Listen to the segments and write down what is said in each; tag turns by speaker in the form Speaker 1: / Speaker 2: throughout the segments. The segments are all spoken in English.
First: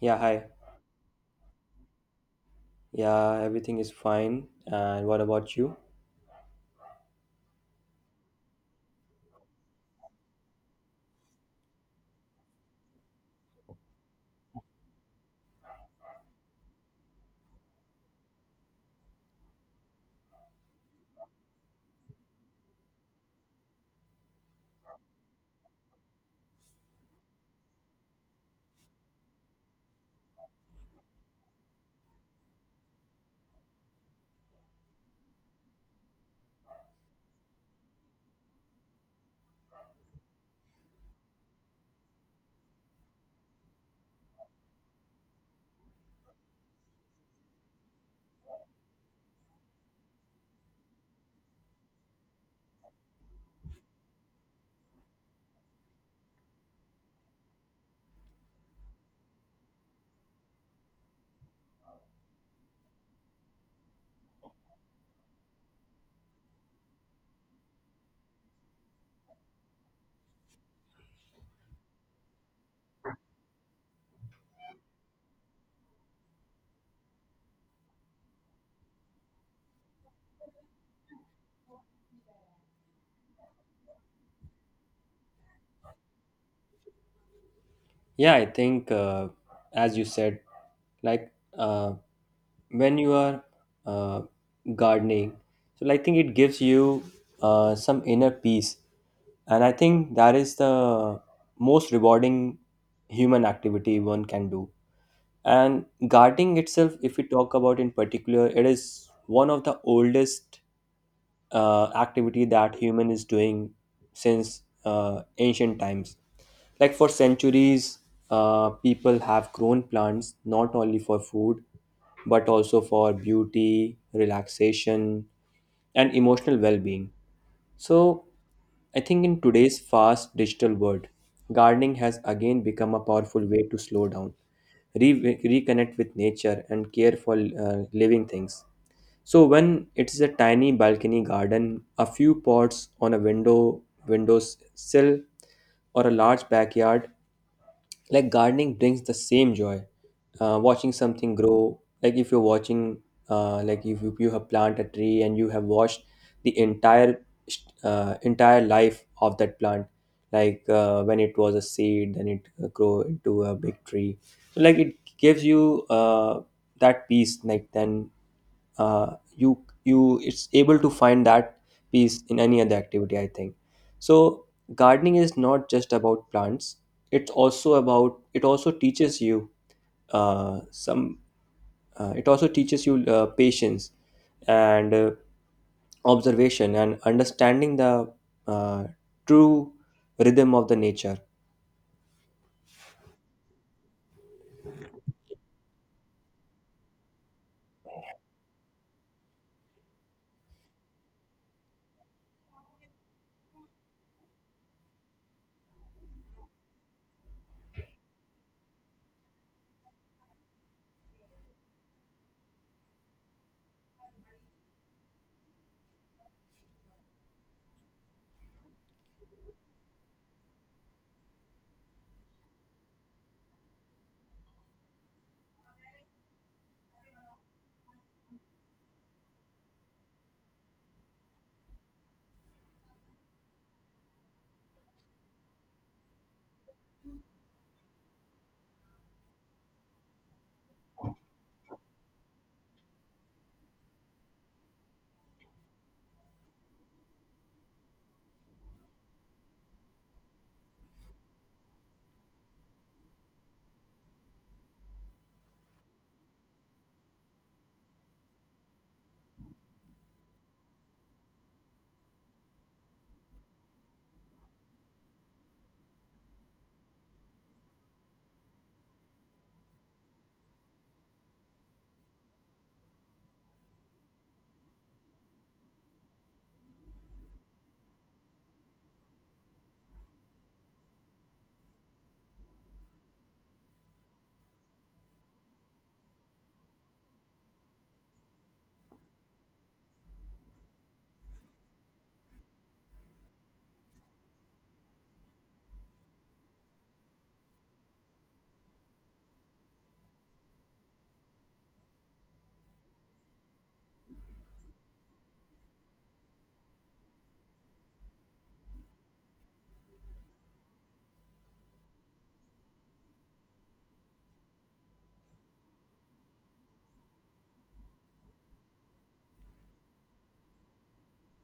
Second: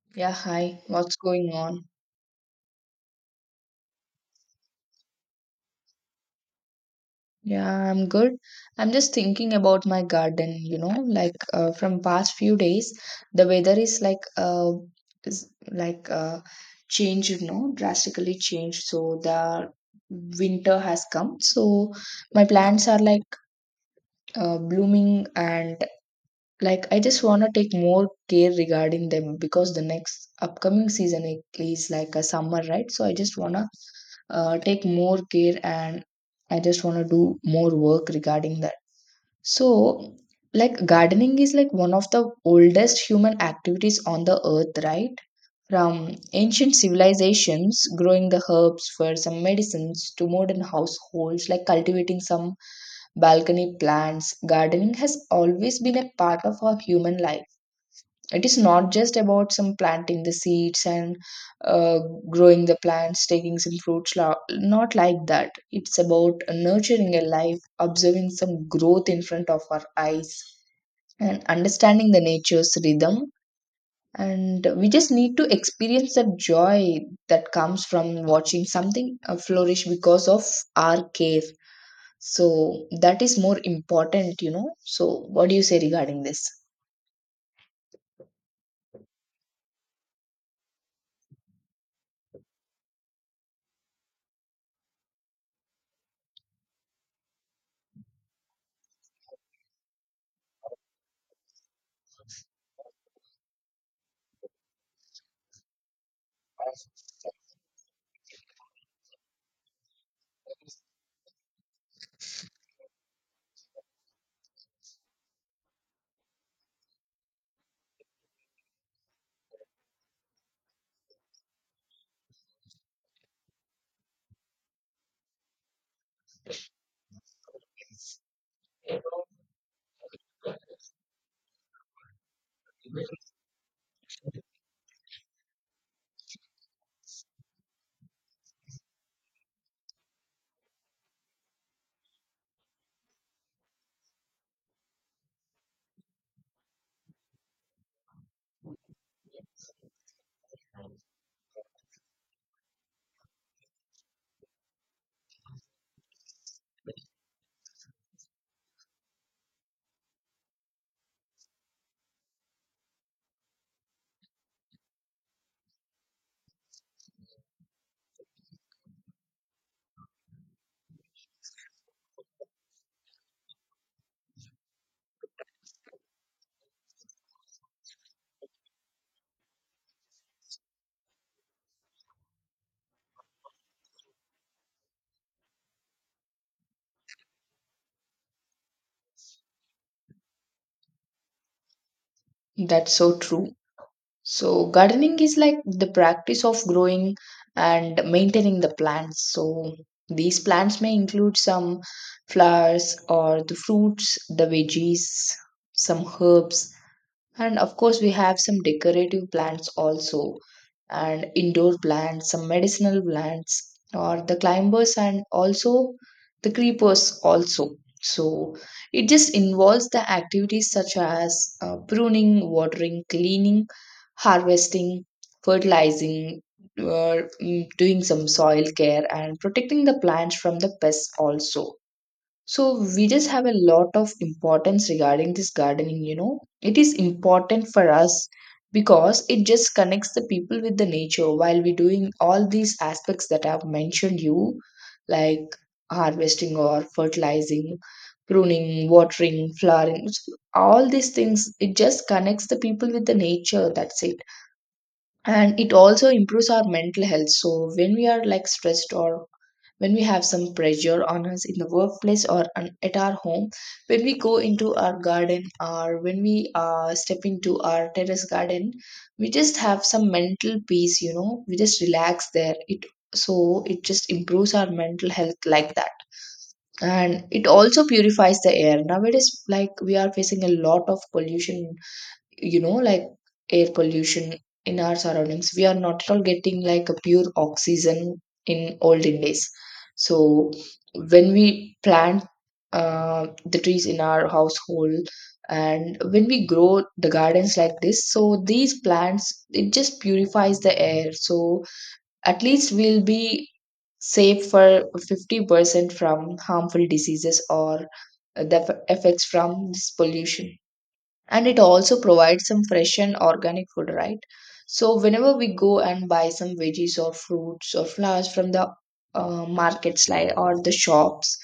Speaker 1: Yeah,
Speaker 2: Yeah,
Speaker 1: hi.
Speaker 2: hi. What's going on?
Speaker 1: Yeah, everything is fine. And what about you?
Speaker 2: Yeah, I'm good. I'm just thinking about my garden, you know, like from past few days, the weather is like changed, you know, drastically changed. So the winter has come. So my plants are like blooming and like I just want to take more care regarding them because the next upcoming season is like a summer, right? So I just want to take more care and I just want to do more work regarding that. So like gardening is like one of the oldest human activities on the earth, right? From ancient civilizations growing the herbs for some medicines to modern households like cultivating some balcony plants, gardening has always been a part of our human life. It is not just about some planting the seeds and uh, growing the plants, taking some fruits, not like that. It's about nurturing a life, observing some growth in front of our eyes, and understanding the nature's rhythm. And we just need to experience that joy that comes from watching something flourish because of our care. So that is more important, you know. So, what do you say regarding this?
Speaker 1: Yeah, I think, as you said, like uh, when you are uh, gardening, so like, I think it gives you some inner peace. And I think that is the most rewarding human activity one can do. And gardening itself, if we talk about in particular, it is one of the oldest activity that human is doing since ancient times, like for centuries people have grown plants not only for food but also for beauty, relaxation, and emotional well-being. So I think in today's fast digital world, gardening has again become a powerful way to slow down, reconnect with nature, and care for living things. So when it's a tiny balcony garden, a few pots on a window sill, or a large backyard, like gardening brings the same joy, watching something grow. Like if you're watching, like if you, you have planted a tree and you have watched the entire entire life of that plant, like when it was a seed, then it grow into a big tree. So like it gives you that peace. Like then, you, you it's able to find that peace in any other activity, I think. So gardening is not just about plants. It's also about, it also teaches you some, it also teaches you patience and observation and understanding the uh, true rhythm of the nature.
Speaker 2: That's so true. So, gardening is like the practice of growing and maintaining the plants. So, these plants may include some flowers or the fruits, the veggies, some herbs, and of course, we have some decorative plants also, and indoor plants, some medicinal plants, or the climbers, and also the creepers also. So it just involves the activities such as pruning, watering, cleaning, harvesting, fertilizing, or doing some soil care, and protecting the plants from the pests also. So we just have a lot of importance regarding this gardening, you know. It is important for us because it just connects the people with the nature while we're doing all these aspects that I've mentioned you, like harvesting or fertilizing, pruning, watering, flowering, so all these things. It just connects the people with the nature. That's it. And it also improves our mental health. So when we are like stressed or when we have some pressure on us in the workplace or on, at our home, when we go into our garden or when we step into our terrace garden, we just have some mental peace, you know, we just relax there. It so it just improves our mental health like that. And it also purifies the air. Nowadays, like we are facing a lot of pollution, you know, like air pollution in our surroundings. We are not at all getting like a pure oxygen in olden days. So when we plant the trees in our household and when we grow the gardens like this, so these plants, it just purifies the air. So at least we'll be safe for 50% from harmful diseases or the effects from this pollution. And it also provides some fresh and organic food, right? So whenever we go and buy some veggies or fruits or flowers from the markets like or the shops,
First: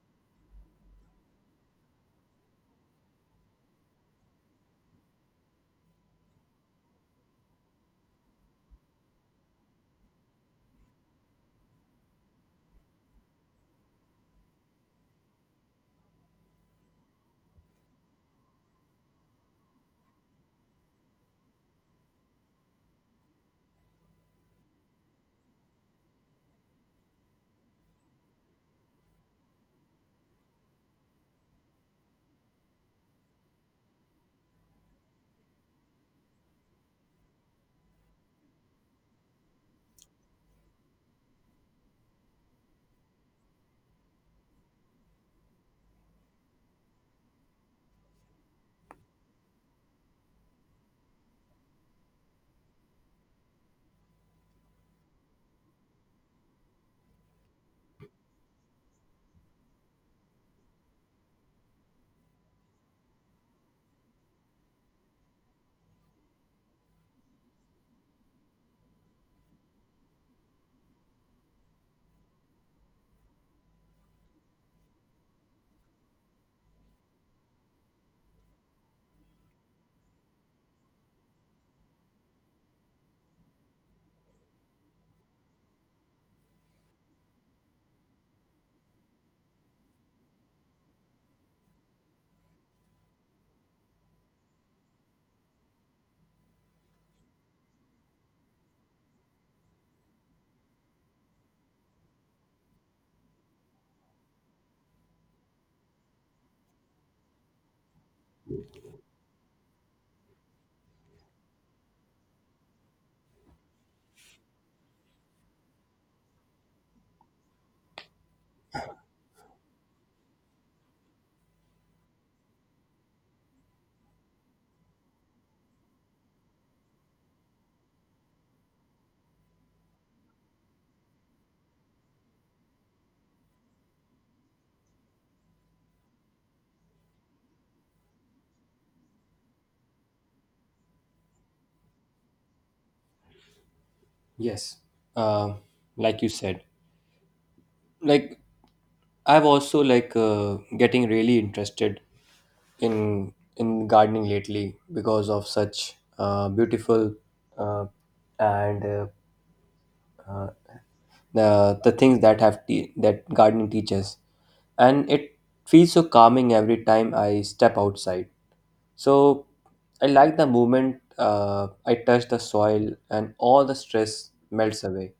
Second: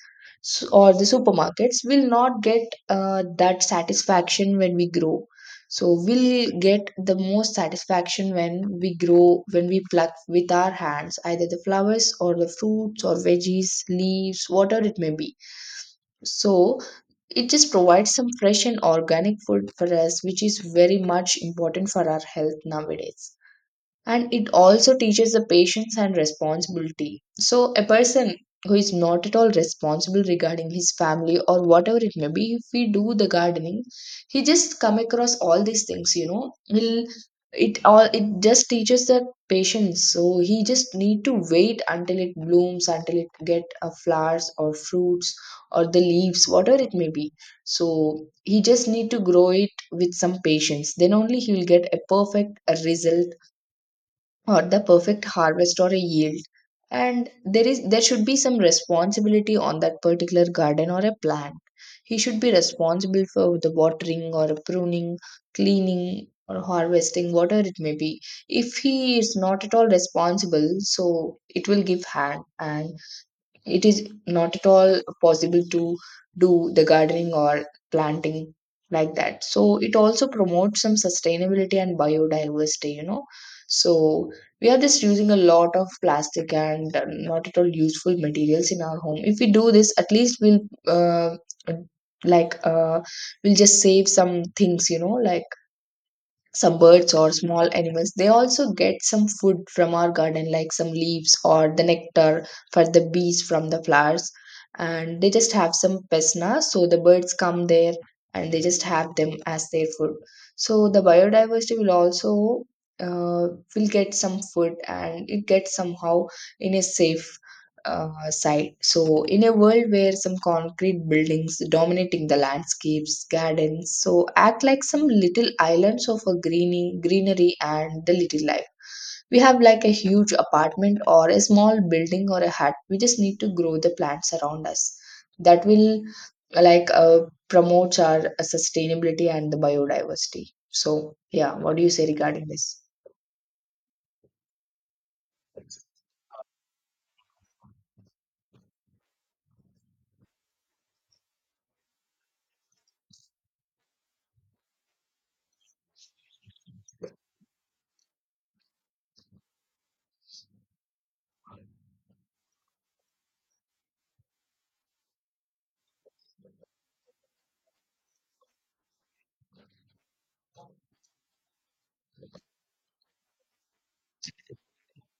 Speaker 2: or the supermarkets, we will not get that satisfaction when we grow. So we'll get the most satisfaction when we grow, when we pluck with our hands either the flowers or the fruits or veggies leaves, whatever it may be. So it just provides some fresh and organic food for us, which is very much important for our health nowadays. And it also teaches the patience and responsibility. So a person who is not at all responsible regarding his family or whatever it may be, if we do the gardening, he just come across all these things, you know, will it all, it just teaches the patience. So he just need to wait until it blooms, until it get flowers or fruits or the leaves, whatever it may be. So he just need to grow it with some patience, then only he will get a perfect result or the perfect harvest or a yield. And there should be some responsibility on that particular garden or a plant. He should be responsible for the watering or pruning, cleaning or harvesting, whatever it may be. If he is not at all responsible, so it will give harm and it is not at all possible to do the gardening or planting like that. So it also promotes some sustainability and biodiversity, you know. So we are just using a lot of plastic and not at all useful materials in our home. If we do this, at least we'll uh, like uh, we'll just save some things, you know, like some birds or small animals, they also get some food from our garden, like some leaves or the nectar for the bees from the flowers. And they just have some pesna, so the birds come there and they just have them as their food. So the biodiversity will also uh, will get some food and it gets somehow in a safe side. So, in a world where some concrete buildings dominating the landscapes, gardens, so act like some little islands of a greening, greenery and the little life. We have like a huge apartment or a small building or a hut. We just need to grow the plants around us. That will like uh, promotes our sustainability and the biodiversity. So, yeah, what do you say regarding this?
Speaker 1: Yes, uh, like you said, like I've also getting really interested in gardening lately because of such beautiful uh, and uh, the things that that gardening teaches, and it feels so calming every time I step outside. So I like the moment, I touch the soil and all the stress melts away.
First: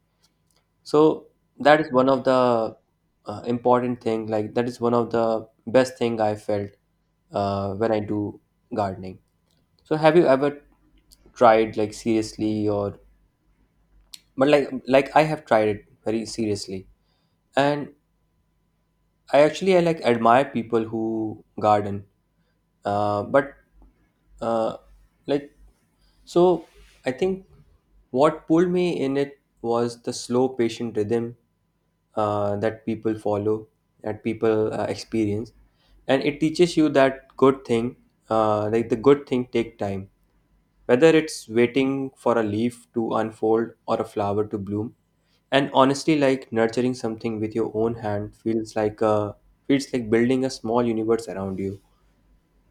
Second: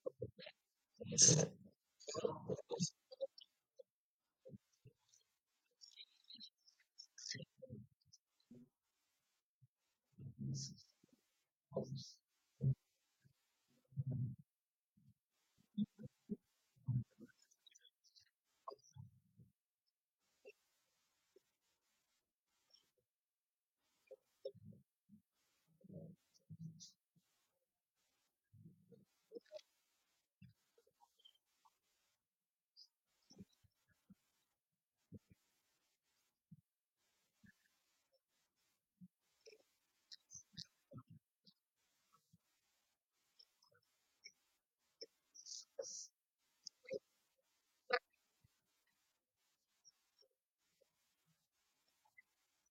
Speaker 1: So that is one of the important thing. Like that is one of the best thing I felt when I do gardening. So have you ever tried, like, seriously? Or but like I have tried it very seriously. And I actually I like admire people who garden, but uh, like so I think what pulled me in, it was the slow, patient rhythm that people follow, that people experience, and it teaches you that good thing, like the good thing, take time. Whether it's waiting for a leaf to unfold or a flower to bloom, and honestly, like nurturing something with your own hand feels like building a small universe around you.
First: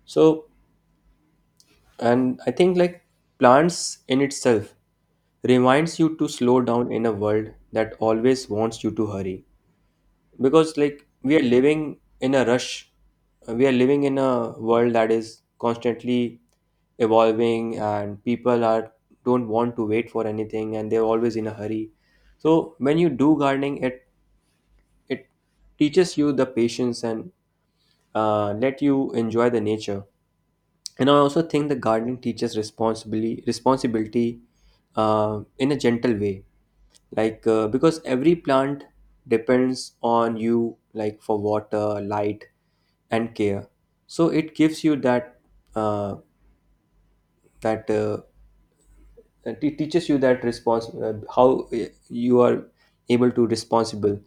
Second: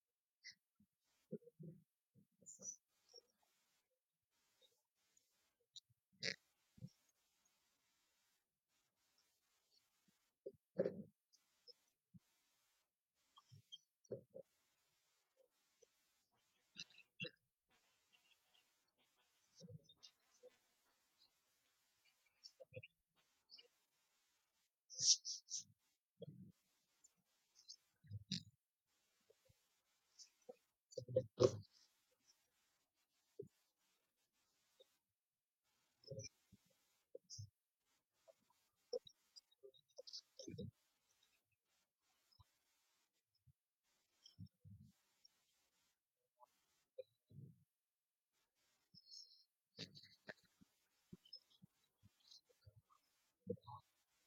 Speaker 1: So, and I think, like, plants in itself reminds you to slow down in a world that always wants you to hurry, because like we are living in a rush, we are living in a world that is constantly evolving, and people are, don't want to wait for anything, and they're always in a hurry. So when you do gardening, it teaches you the patience and, let you enjoy the nature. And I also think the gardening teaches responsibility in a gentle way. Like, because every plant depends on you, like for water, light, and care. So it gives you that, uh, that uh, it teaches you that response how you are able to responsible.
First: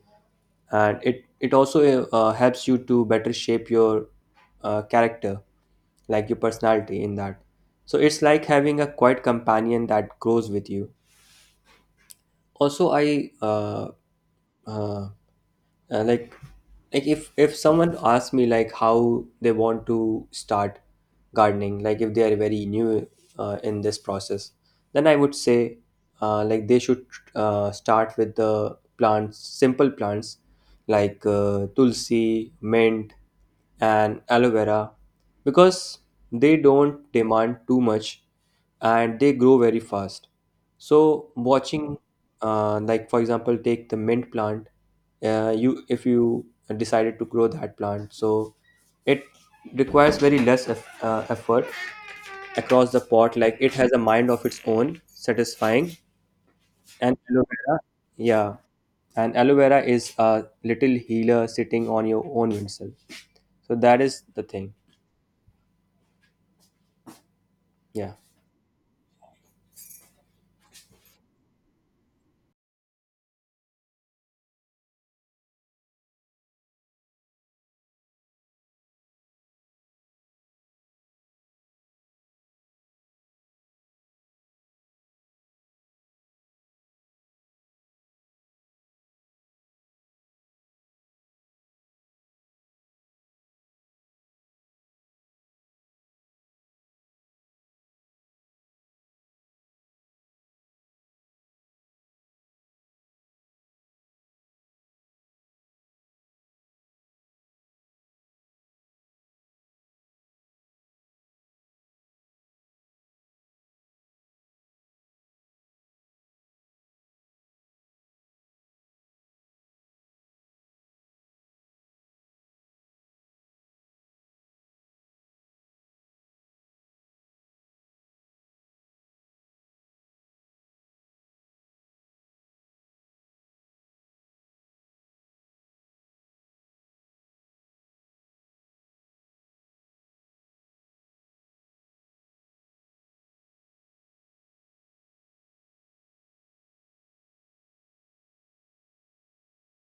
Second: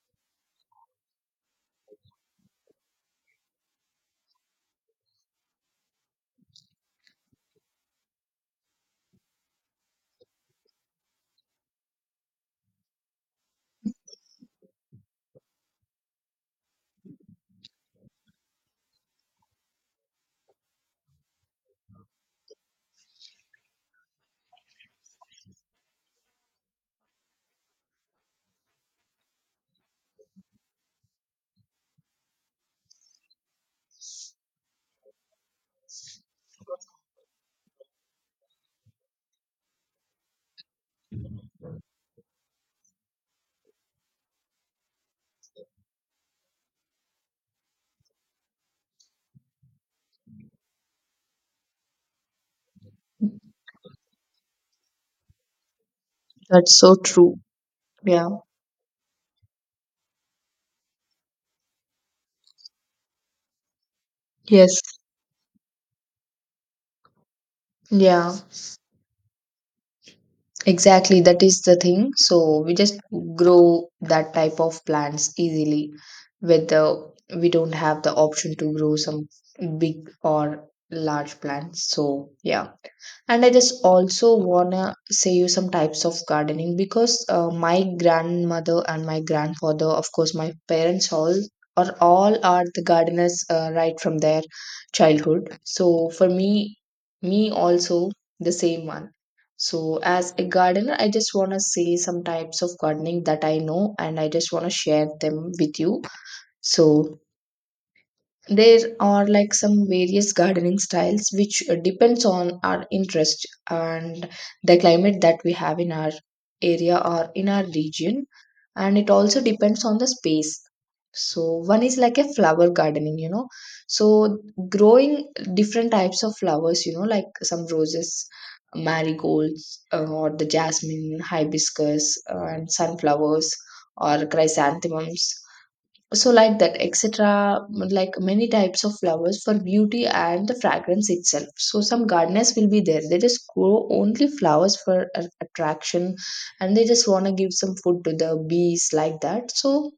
Speaker 1: And it also helps you to better shape your character, like your personality in that. So it's like having a quiet companion that grows with you. Also I uh, uh, like like if someone asks me like how they want to start gardening, like if they are very new in this process, then I would say, like they should start with the plants simple plants, like tulsi, mint, and aloe vera, because they don't demand too much and they grow very fast. So watching, like for example, take the mint plant. You, if you decided to grow that plant, so it requires very less effort across the pot. Like it has a mind of its own, satisfying,
Speaker 2: That's so
Speaker 1: and
Speaker 2: true.
Speaker 1: aloe vera,
Speaker 2: Yeah.
Speaker 1: yeah, and aloe vera is a little healer sitting on your own windsel. So that is the thing.
Speaker 2: Yes.
Speaker 1: Yeah.
Speaker 2: Yeah. Exactly, that is the thing. So we just grow that type of plants easily, whether we don't have the option to grow some big or large plants. So yeah. And I just also wanna say you some types of gardening, because my grandmother and my grandfather, of course, my parents, all are the gardeners right from their childhood. So for me, me also the same one. So as a gardener, I just wanna say some types of gardening that I know, and I just wanna share them with you. So there are like some various gardening styles which depends on our interest and the climate that we have in our area or in our region, and it also depends on the space. So one is like a flower gardening, you know. So growing different types of flowers, you know, like some roses, marigolds, or the jasmine, hibiscus, and sunflowers or chrysanthemums, so like that, etc., like many types of flowers for beauty and the fragrance itself. So some gardeners will be there, they just grow only flowers for attraction and they just want to give some food to the bees like that, so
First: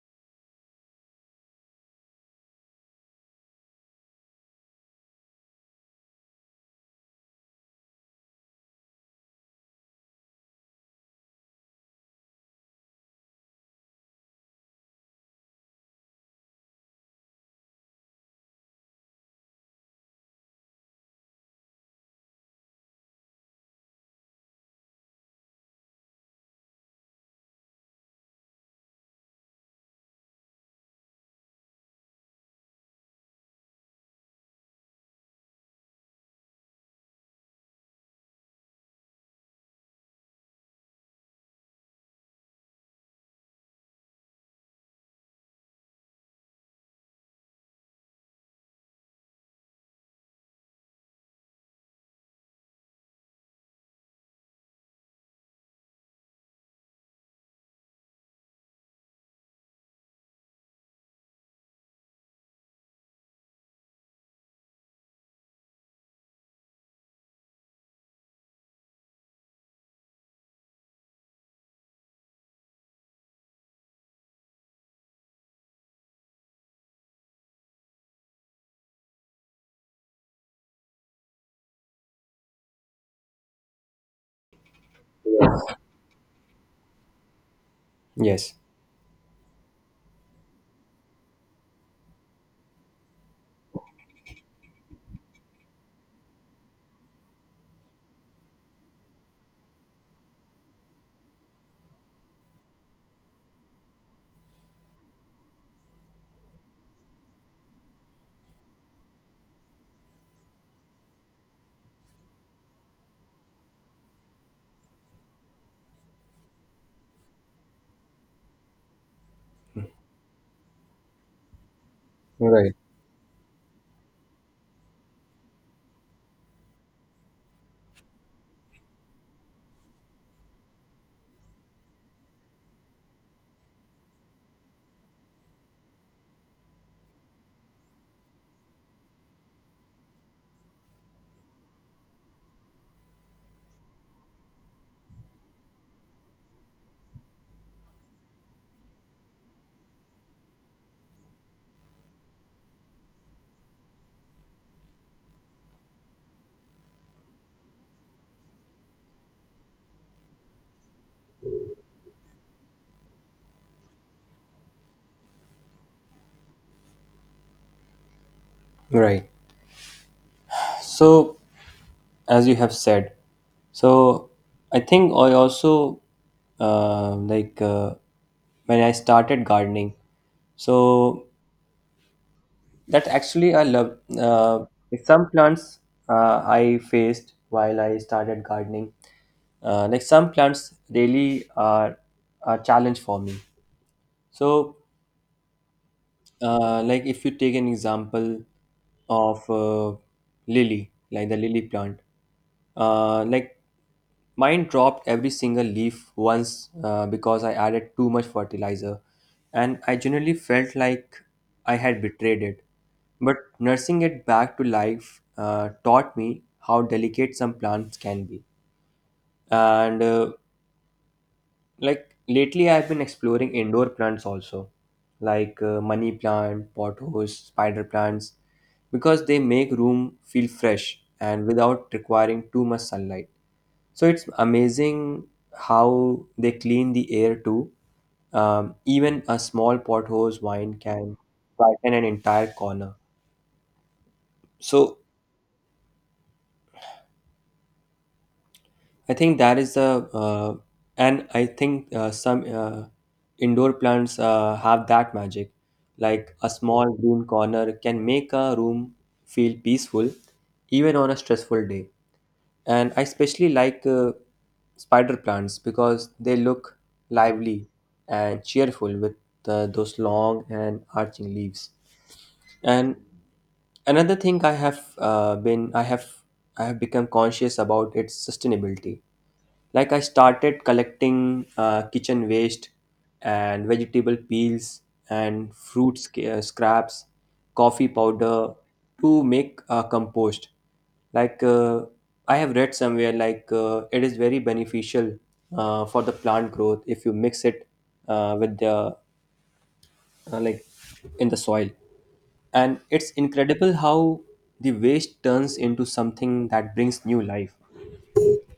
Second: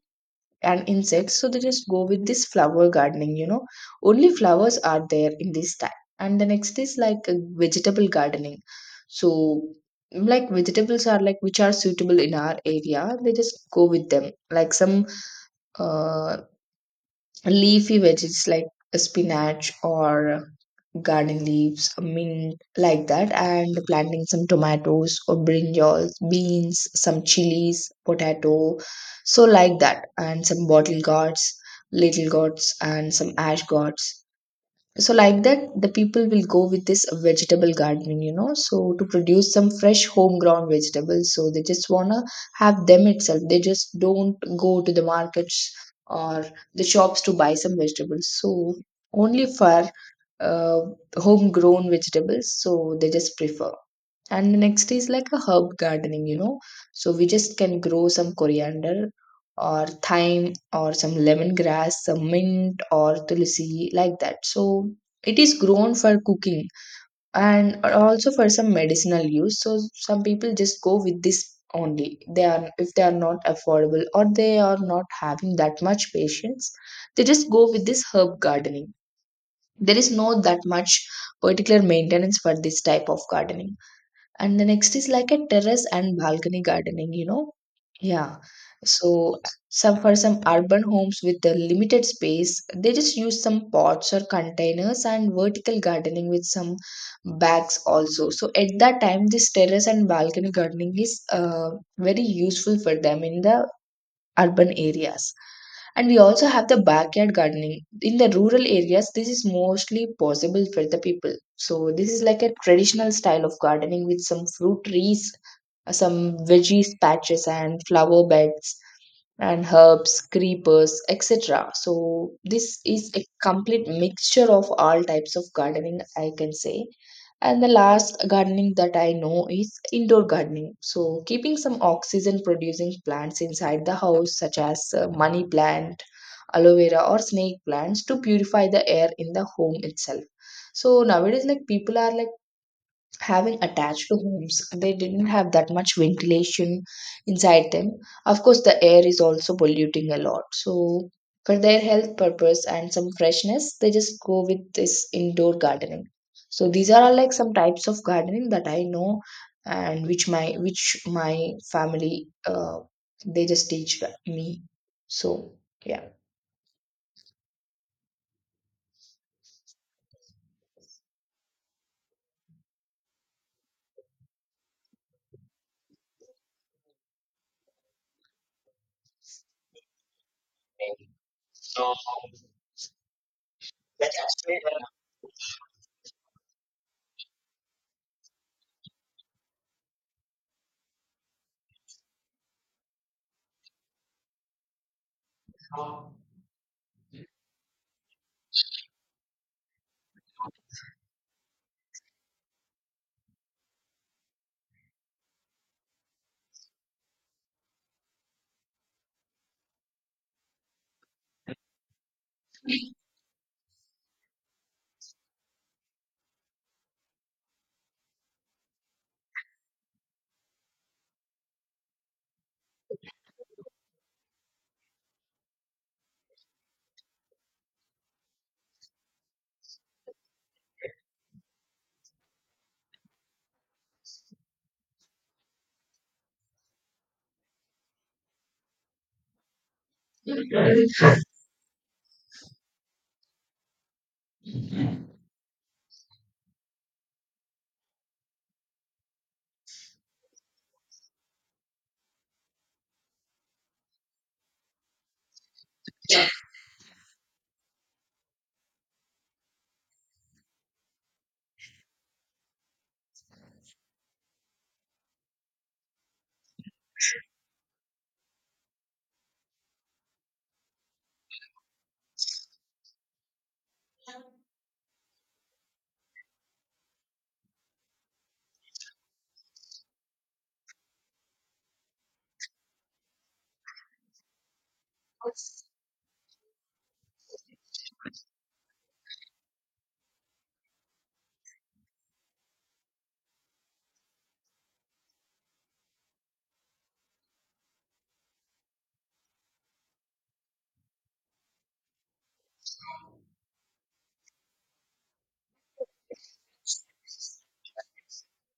Speaker 2: and insects, so they just go with this flower gardening, you know, only flowers are there in this type. And the next is like vegetable gardening. So like vegetables are like which are suitable in our area, they just go with them, like some uh, leafy veggies like spinach or garden leaves, mint, like that, and planting some tomatoes or brinjals, beans, some chilies, potato, so like that, and some bottle gourds, little gourds, and some ash gourds, so like that, the people will go with this vegetable gardening, you know, so to produce some fresh homegrown vegetables. So they just want to have them itself, they just don't go to the markets or the shops to buy some vegetables. So only for uh, homegrown vegetables, so they just prefer. And the next is like a herb gardening, you know. So we just can grow some coriander or thyme or some lemongrass, some mint or tulsi, like that. So it is grown for cooking and also for some medicinal use. So some people just go with this only. They are, if they are not affordable or they are not having that much patience, they just go with this herb gardening. There is no that much particular maintenance for this type of gardening. And the next is like a terrace and balcony gardening, you know? Yeah.
Speaker 1: Yes.
Speaker 2: So some, for some urban homes with the limited space, they just use some pots or containers and vertical gardening with some bags also. So at that time, this terrace and balcony gardening is very useful for them in the urban areas. And we also have the backyard gardening in the rural areas. This is mostly possible for the people. So this is like a traditional style of gardening with some fruit trees, some veggies patches and flower beds and herbs, creepers, etc. So,
Speaker 1: Right.
Speaker 2: this is a complete mixture of all types of gardening, I can say. And the last gardening that I know is indoor gardening. So, keeping some oxygen producing plants inside the house, such as money plant, aloe vera, or snake plants, to purify the air in the home itself. So, nowadays, like people are like having attached to homes, they didn't have that much ventilation inside them. Of course, the air is also polluting a lot, so for their health purpose and some freshness, they just go with this indoor gardening. So these are all like some types of gardening that I know, and which my family, they just teach me. So, yeah.
Speaker 1: Right. So as you have said, so I think I also, uh, like uh, when I started gardening. So
Speaker 2: So,
Speaker 1: that actually I love. Some plants I faced while I started gardening. Like some plants really are a challenge for me. So, like if you take an example of lily, like the lily plant. Like mine dropped every single leaf once because I added too much fertilizer, and I generally felt like I had betrayed it. But nursing it back to life taught me how delicate some plants can be. And like lately, I've been exploring indoor plants also, like money plant, pothos, spider plants, because they make room feel fresh and without requiring too much sunlight. So it's amazing how they clean the air too. Even a small pothose vine can brighten an entire corner. So I think that is the, and I think some indoor plants have that magic. Like a small green corner can make a room feel peaceful, even on a stressful day. And I especially like spider plants because they look lively and cheerful with those long and arching leaves. And another thing I have been, I have become conscious about its sustainability. Like I started collecting kitchen waste and vegetable peels and scraps, coffee powder to make compost. Like, I have read somewhere, like it is very beneficial for the plant growth if you mix it with the, uh, like in the soil. And it's incredible how the waste turns into something that brings new life.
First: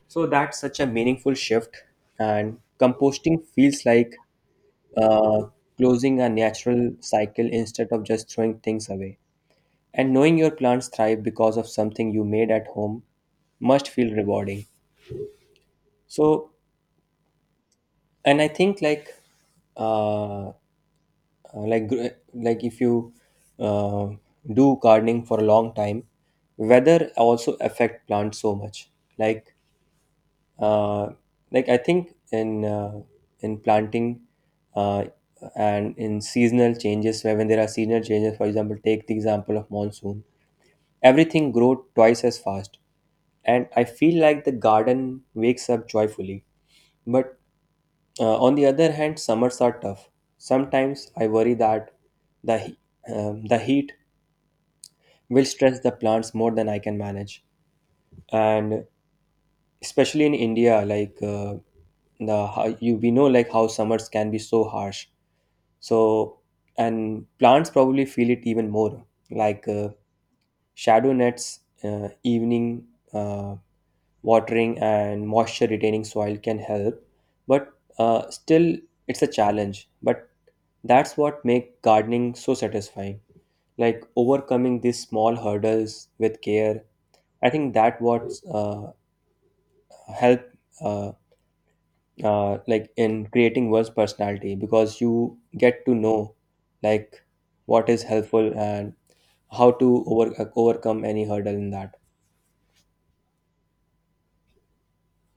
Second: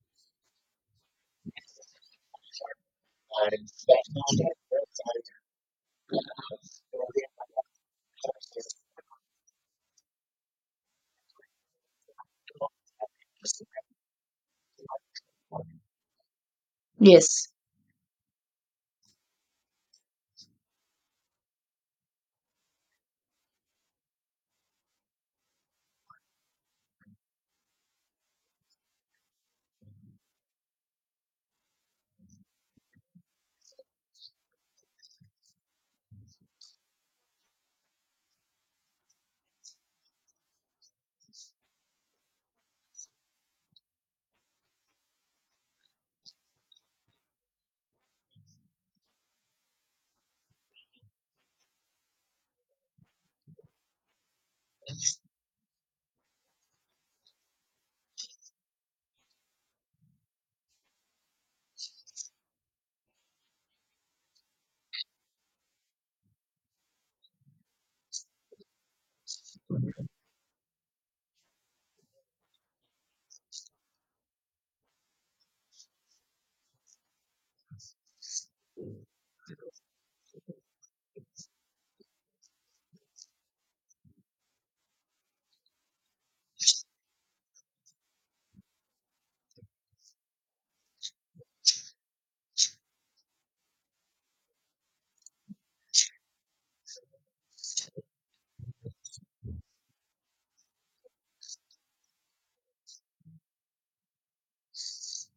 Speaker 1: So that's such a meaningful shift, and composting
Speaker 2: that's
Speaker 1: feels like uh, closing a natural cycle instead of just throwing things away. And knowing your plants thrive because of something you made at home must feel rewarding. So,
Speaker 2: Yes.
Speaker 1: and I think, like, uh, uh, if you uh, do gardening for a long time, weather also affect plants so much. Like, uh, I think in planting uh, and in seasonal changes, where when there are seasonal changes, for example, take the example of monsoon, everything grow twice as fast, and I feel like the garden wakes up joyfully. But on the other hand, summers are tough. Sometimes I worry that the he- the heat will stress the plants more than I can manage, and especially in India, like the how you, we know, like how summers can be so harsh. So, and plants probably feel it even more, like shadow nets, evening uh, watering, and moisture retaining soil can help, but still it's a challenge. But that's what makes gardening so satisfying. Like overcoming these small hurdles with care, I think that what help. Uh, like in creating one's personality, because you get to know like what is helpful and how to overcome any hurdle in that.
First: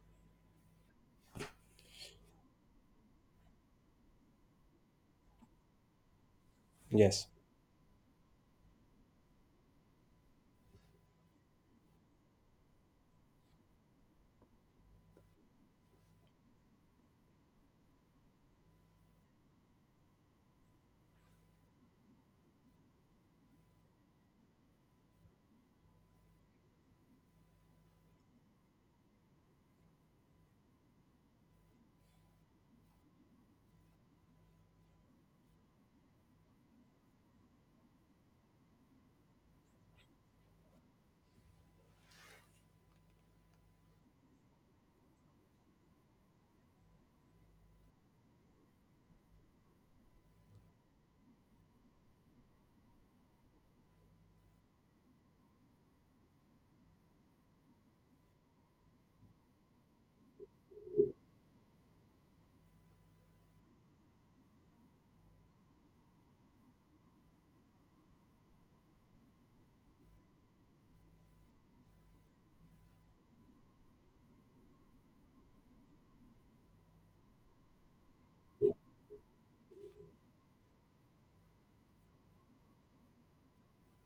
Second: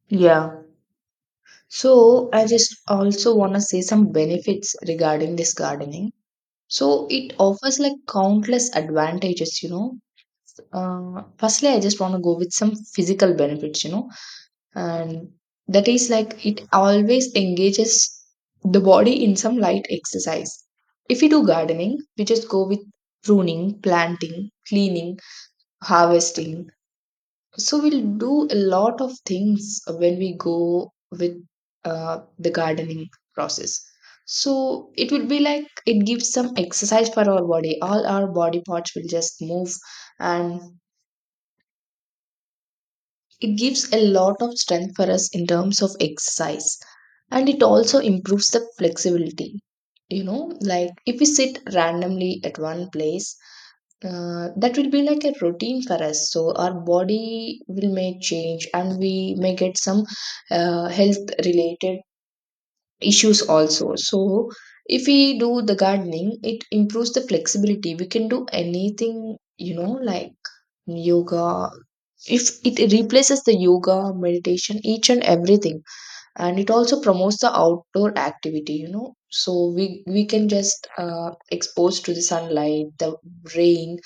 Speaker 2: Yeah. So I just also want to say some benefits regarding this gardening. So
Speaker 1: Yes.
Speaker 2: it offers like countless advantages, you know. Firstly, I just want to go with some physical benefits, you know, and that is like it always engages the body in some light exercise. If you do gardening, we just go with pruning, planting, cleaning, harvesting. So we'll do a lot of things when we go with the gardening process. So it will be like it gives some exercise for our body. All our body parts will just move, and it gives a lot of strength for us in terms of exercise. And it also improves the flexibility. You know, like if we sit randomly at one place, that will be like a routine for us, so our body will may change and we may get some health related issues also. So if we do the gardening, it improves the flexibility. We can do anything, you know, like yoga. If it replaces the yoga meditation, each and everything. And it also promotes the outdoor activity, you know. So we can just expose to the sunlight, the rain,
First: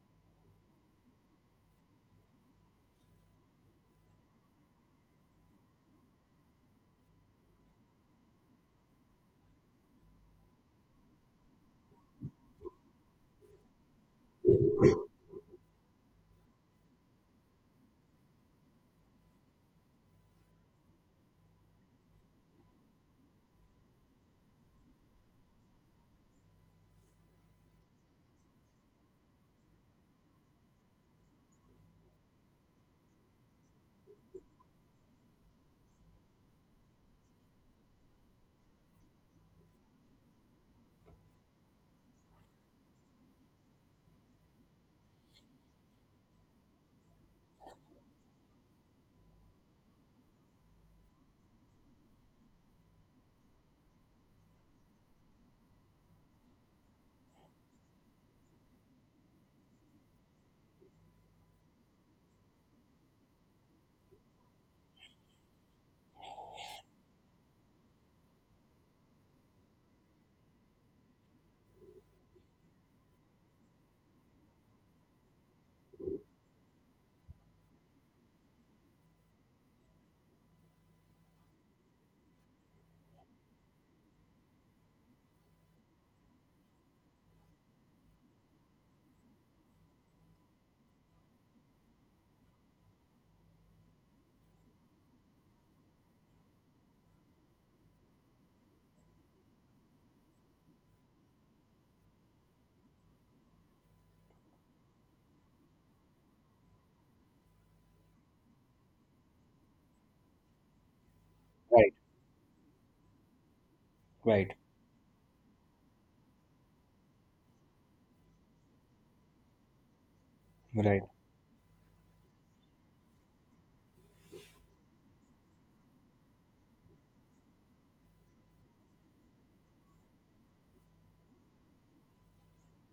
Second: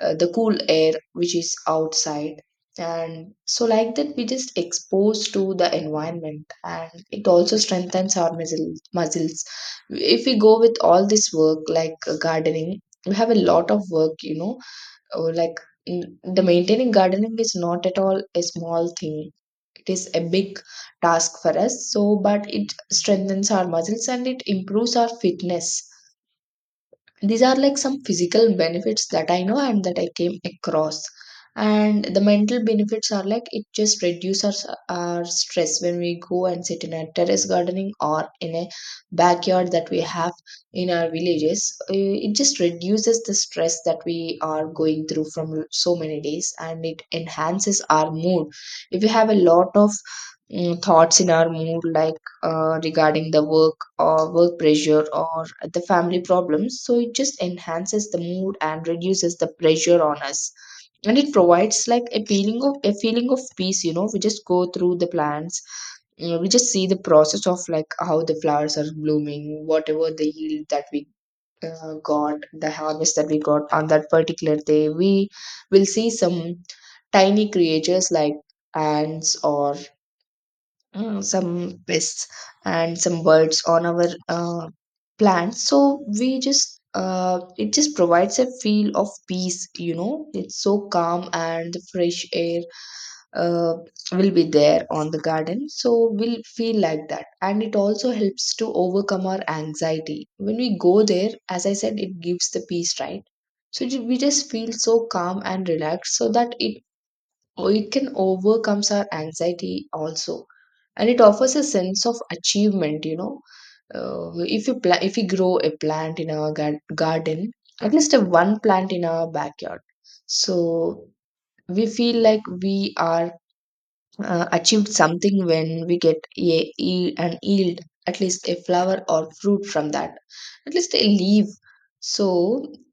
Speaker 2: the cool air which is outside. And so like that, we just exposed to the environment, and it also strengthens our muscles if we go with all this work like gardening. We have a lot of work, you know, or like the maintaining gardening is not at all a small thing. It is a big task for us. So, but it strengthens our muscles and it improves our fitness. These are like some physical benefits that I know and that I came across. And the mental benefits are like it just reduces our stress when we go and sit in a terrace gardening or in a backyard that we have in our villages. It just reduces the stress that we are going through from so many days, and it enhances our mood if we have a lot of thoughts in our mood, like regarding the work or work pressure or the family problems. So it just enhances the mood and reduces the pressure on us. And it provides like a feeling of peace, you know. We just go through the plants. You know, we just see the process of like how the flowers are blooming, whatever the yield that we got, the harvest that we got on that particular day. We will see some tiny creatures like ants or some pests and some birds on our plants. So we just it just provides a feel of peace, you know. It's so calm and the fresh air uh, will be there on the garden, so we'll feel like that. And it also helps to overcome our anxiety when we go there. As I said, it gives the peace, right? So we just feel so calm and relaxed, so that it or it can overcomes our anxiety also. And it offers a
Speaker 1: Right.
Speaker 2: sense of achievement, you know. uh,
Speaker 1: Right.
Speaker 2: if you pla- if we grow a plant in our garden, at least a one plant in our backyard.
Speaker 1: Right.
Speaker 2: So we feel like we are achieved something when we get an yield, at least a flower or fruit from that, at least a leaf. So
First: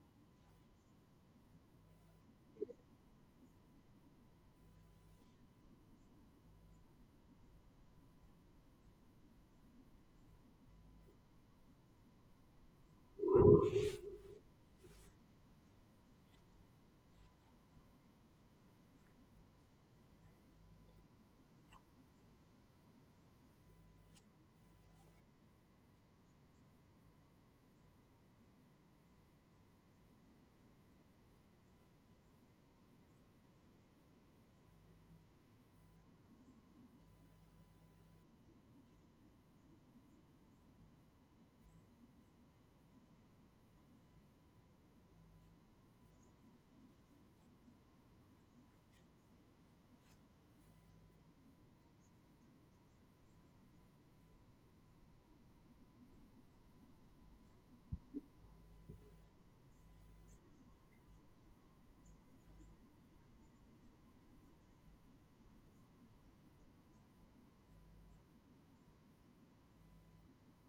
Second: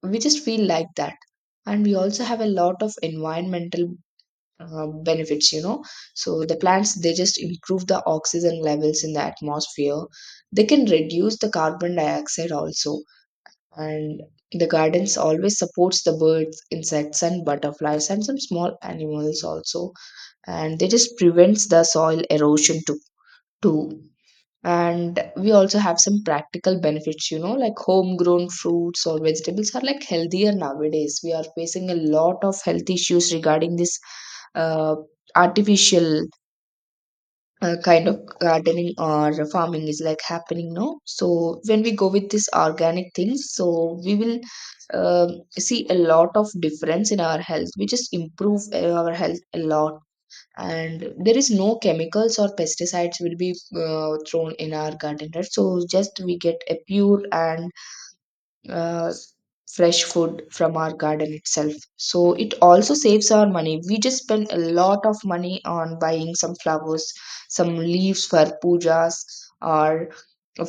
Speaker 2: we just feel like that. And we also have a lot of environmental benefits, you know. So the plants, they just improve the oxygen levels in the atmosphere. They can reduce the carbon dioxide also. And the gardens always supports the birds, insects, and butterflies, and some small animals also. And they just prevents the soil erosion to too. And we also have some practical benefits, you know, like homegrown fruits or vegetables are like healthier. Nowadays we are facing a lot of health issues regarding this uh, artificial kind of gardening or farming is like happening, no. So when we go with this organic things, so we will see a lot of difference in our health. We just improve our health a lot. And there is no chemicals or pesticides will be thrown in our garden, right? So just we get a pure and uh, fresh food from our garden itself. So it also saves our money. We just spend a lot of money on buying some flowers, some leaves for pujas, or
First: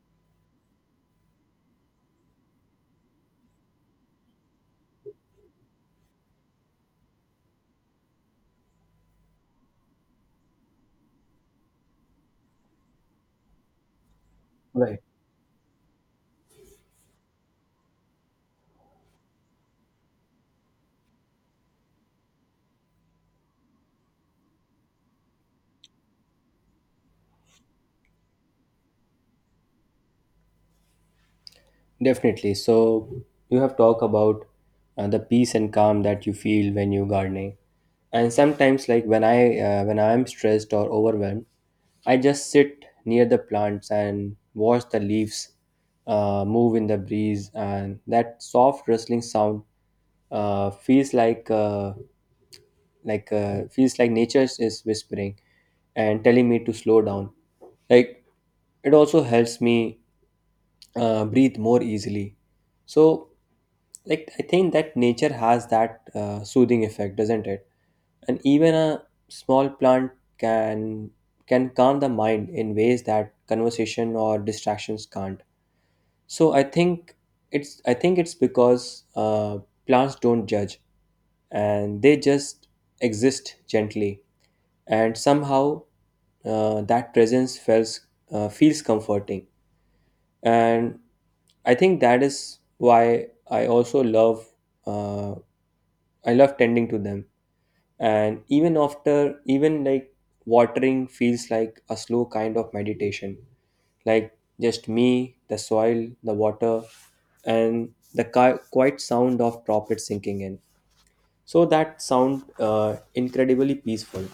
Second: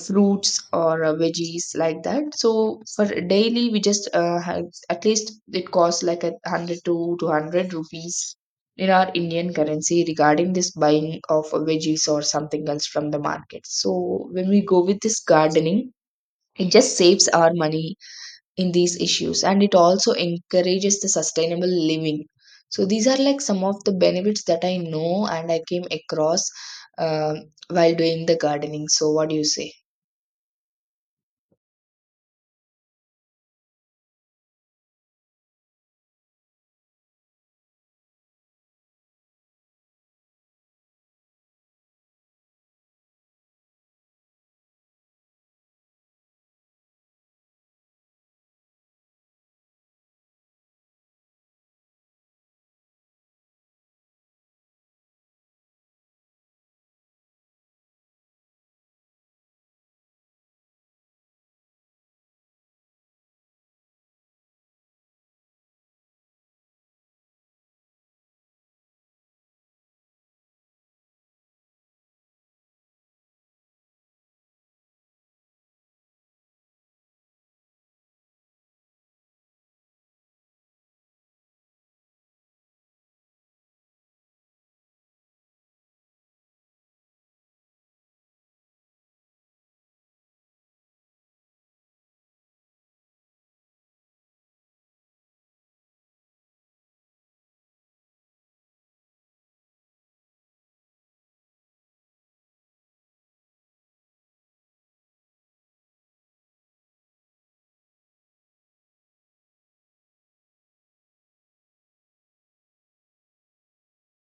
Speaker 2: fruits or veggies like that. So for daily, we just have, at least it costs like 100 to 200 rupees in our Indian currency regarding this buying of veggies or something else from the market. So when we go
Speaker 1: Right.
Speaker 2: with this gardening, it just saves our money in these issues, and it also encourages the sustainable living. So these are like some of the benefits that I know and I came across, um while doing the gardening. So what do you say?
Speaker 1: Definitely. So you have talked about the peace and calm that you feel when you're gardening. And sometimes, like when I when I'm stressed or overwhelmed, I just sit near the plants and watch the leaves move in the breeze, and that soft rustling sound uh, feels like uh, feels like nature is whispering and telling me to slow down. Like it also helps me breathe more easily. So like I think that nature has that soothing effect, doesn't it? And even a small plant can can calm the mind in ways that conversation or distractions can't. So I think it's I think it's because, plants don't judge, and they just exist gently, and somehow that presence feels comforting. And I think that is why I also love, uh, I love tending to them. And even after even like watering feels like a slow kind of meditation. Like just me, the soil, the water, and the quiet sound of droplets sinking in. So that sound, incredibly peaceful.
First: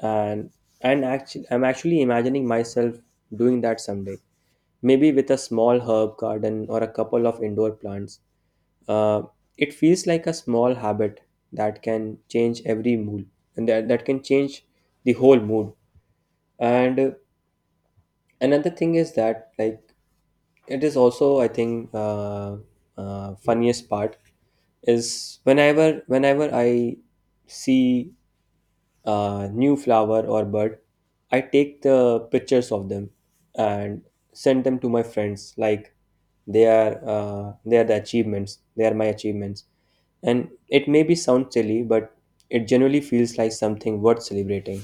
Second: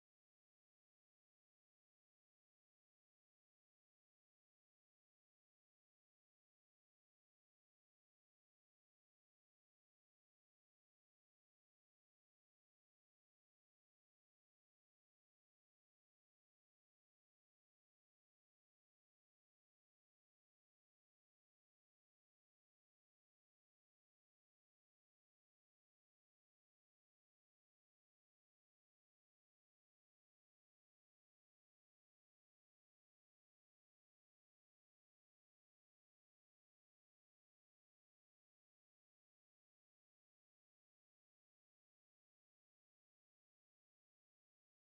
Speaker 1: and and actually I'm actually imagining myself doing that someday, maybe with a small herb garden or a couple of indoor plants. uh, it feels like a small habit that can change every mood, and that can change the whole mood. And another thing is that, like, it is also, I think, funniest part is whenever I see a new flower or bird, I take the pictures of them and send them to my friends. Like they are the achievements, they are my achievements. And it maybe sound silly, but it generally feels like something worth celebrating.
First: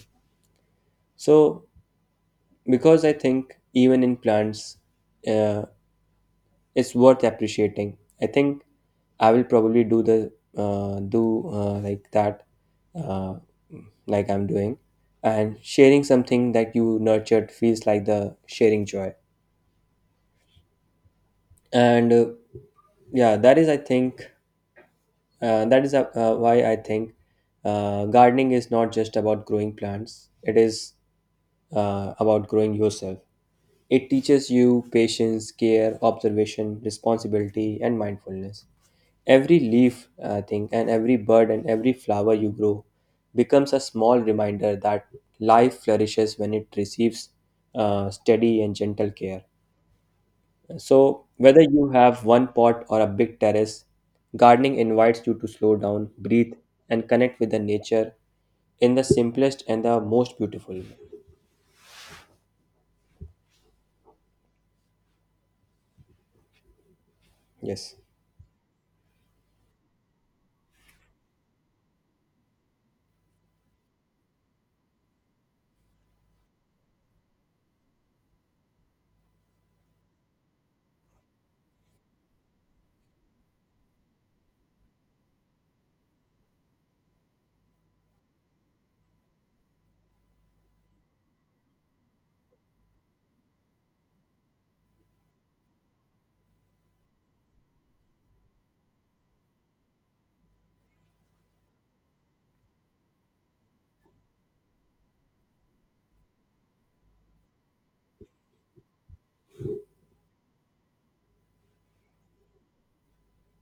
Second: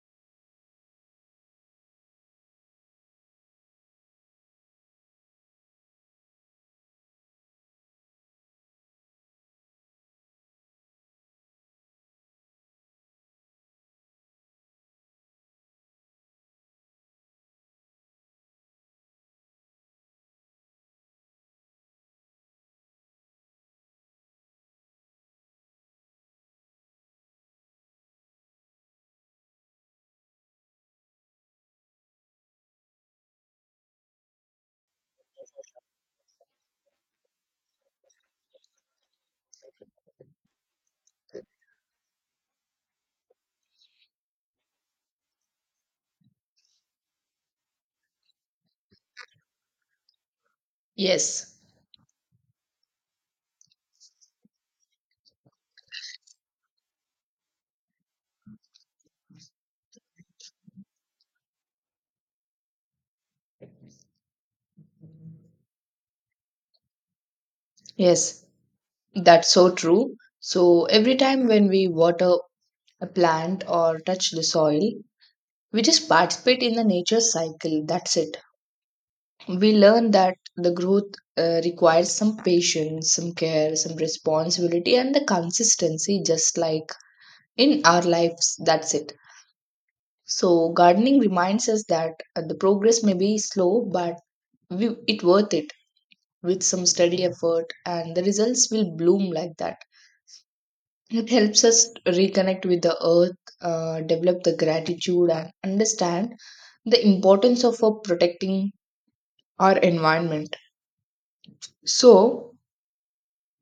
Speaker 1: So because I think even in plants, uh, it's worth appreciating. I think I will probably do the, do like that, uh, like I'm doing, and sharing something that you nurtured feels like the sharing joy. And yeah, that is I think that is why I think gardening is not just about growing plants. It is about growing yourself. It teaches you patience, care, observation, responsibility, and mindfulness. Every leaf, I think, and every bird and every flower you grow becomes a small reminder that life flourishes when it receives steady and gentle care. So,
Speaker 2: Yes.
Speaker 1: whether you have one pot or a big terrace, gardening invites you to slow down, breathe, and connect with the nature in the simplest and the most beautiful way. Yes.
Speaker 2: Yes, that's so true. So every time when we water a plant or touch the soil, we just participate in the nature cycle. That's it. We learn that the growth requires some patience, some care, some responsibility, and the consistency, just like in our lives. That's it. So gardening reminds us that the progress may be slow, but we, it worth it with some steady effort, and the results will bloom like that. It helps us reconnect with the earth, develop the gratitude, and understand the importance of protecting our environment. So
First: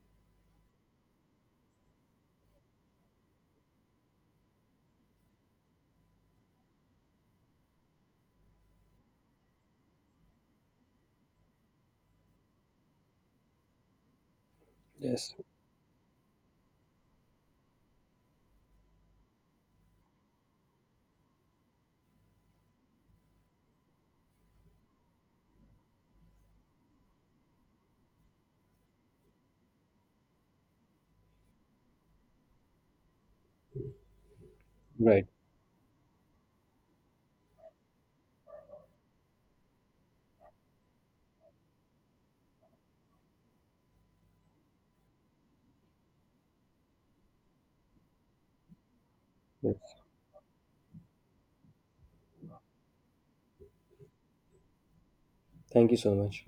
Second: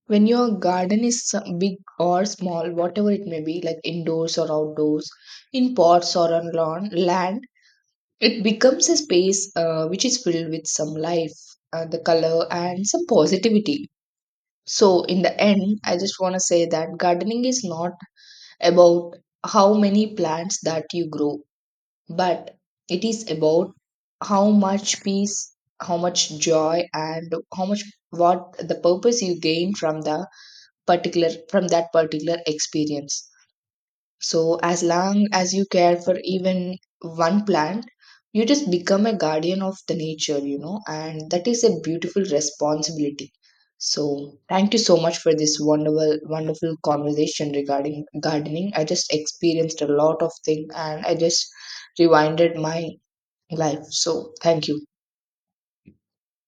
Speaker 2: when your garden is big or small, whatever it may be, like indoors or outdoors, in pots or on lawn, land, it becomes a space which is filled with some life, the color, and some positivity. So, in
Speaker 1: Yes.
Speaker 2: the end, I just want to say that gardening is not about how many plants that you grow, but it is about how much peace, how much joy, and how much what the purpose you gain from the particular from that particular experience. So, as
Speaker 1: Right.
Speaker 2: long as you care for even one plant, you just become a guardian of the nature, you know, and that is a beautiful responsibility. So, thank you so much for this wonderful, wonderful conversation regarding gardening. I just experienced a
Speaker 1: Yes.
Speaker 2: lot of things, and I just rewinded my life. So, thank you.
Speaker 1: Thank you so much.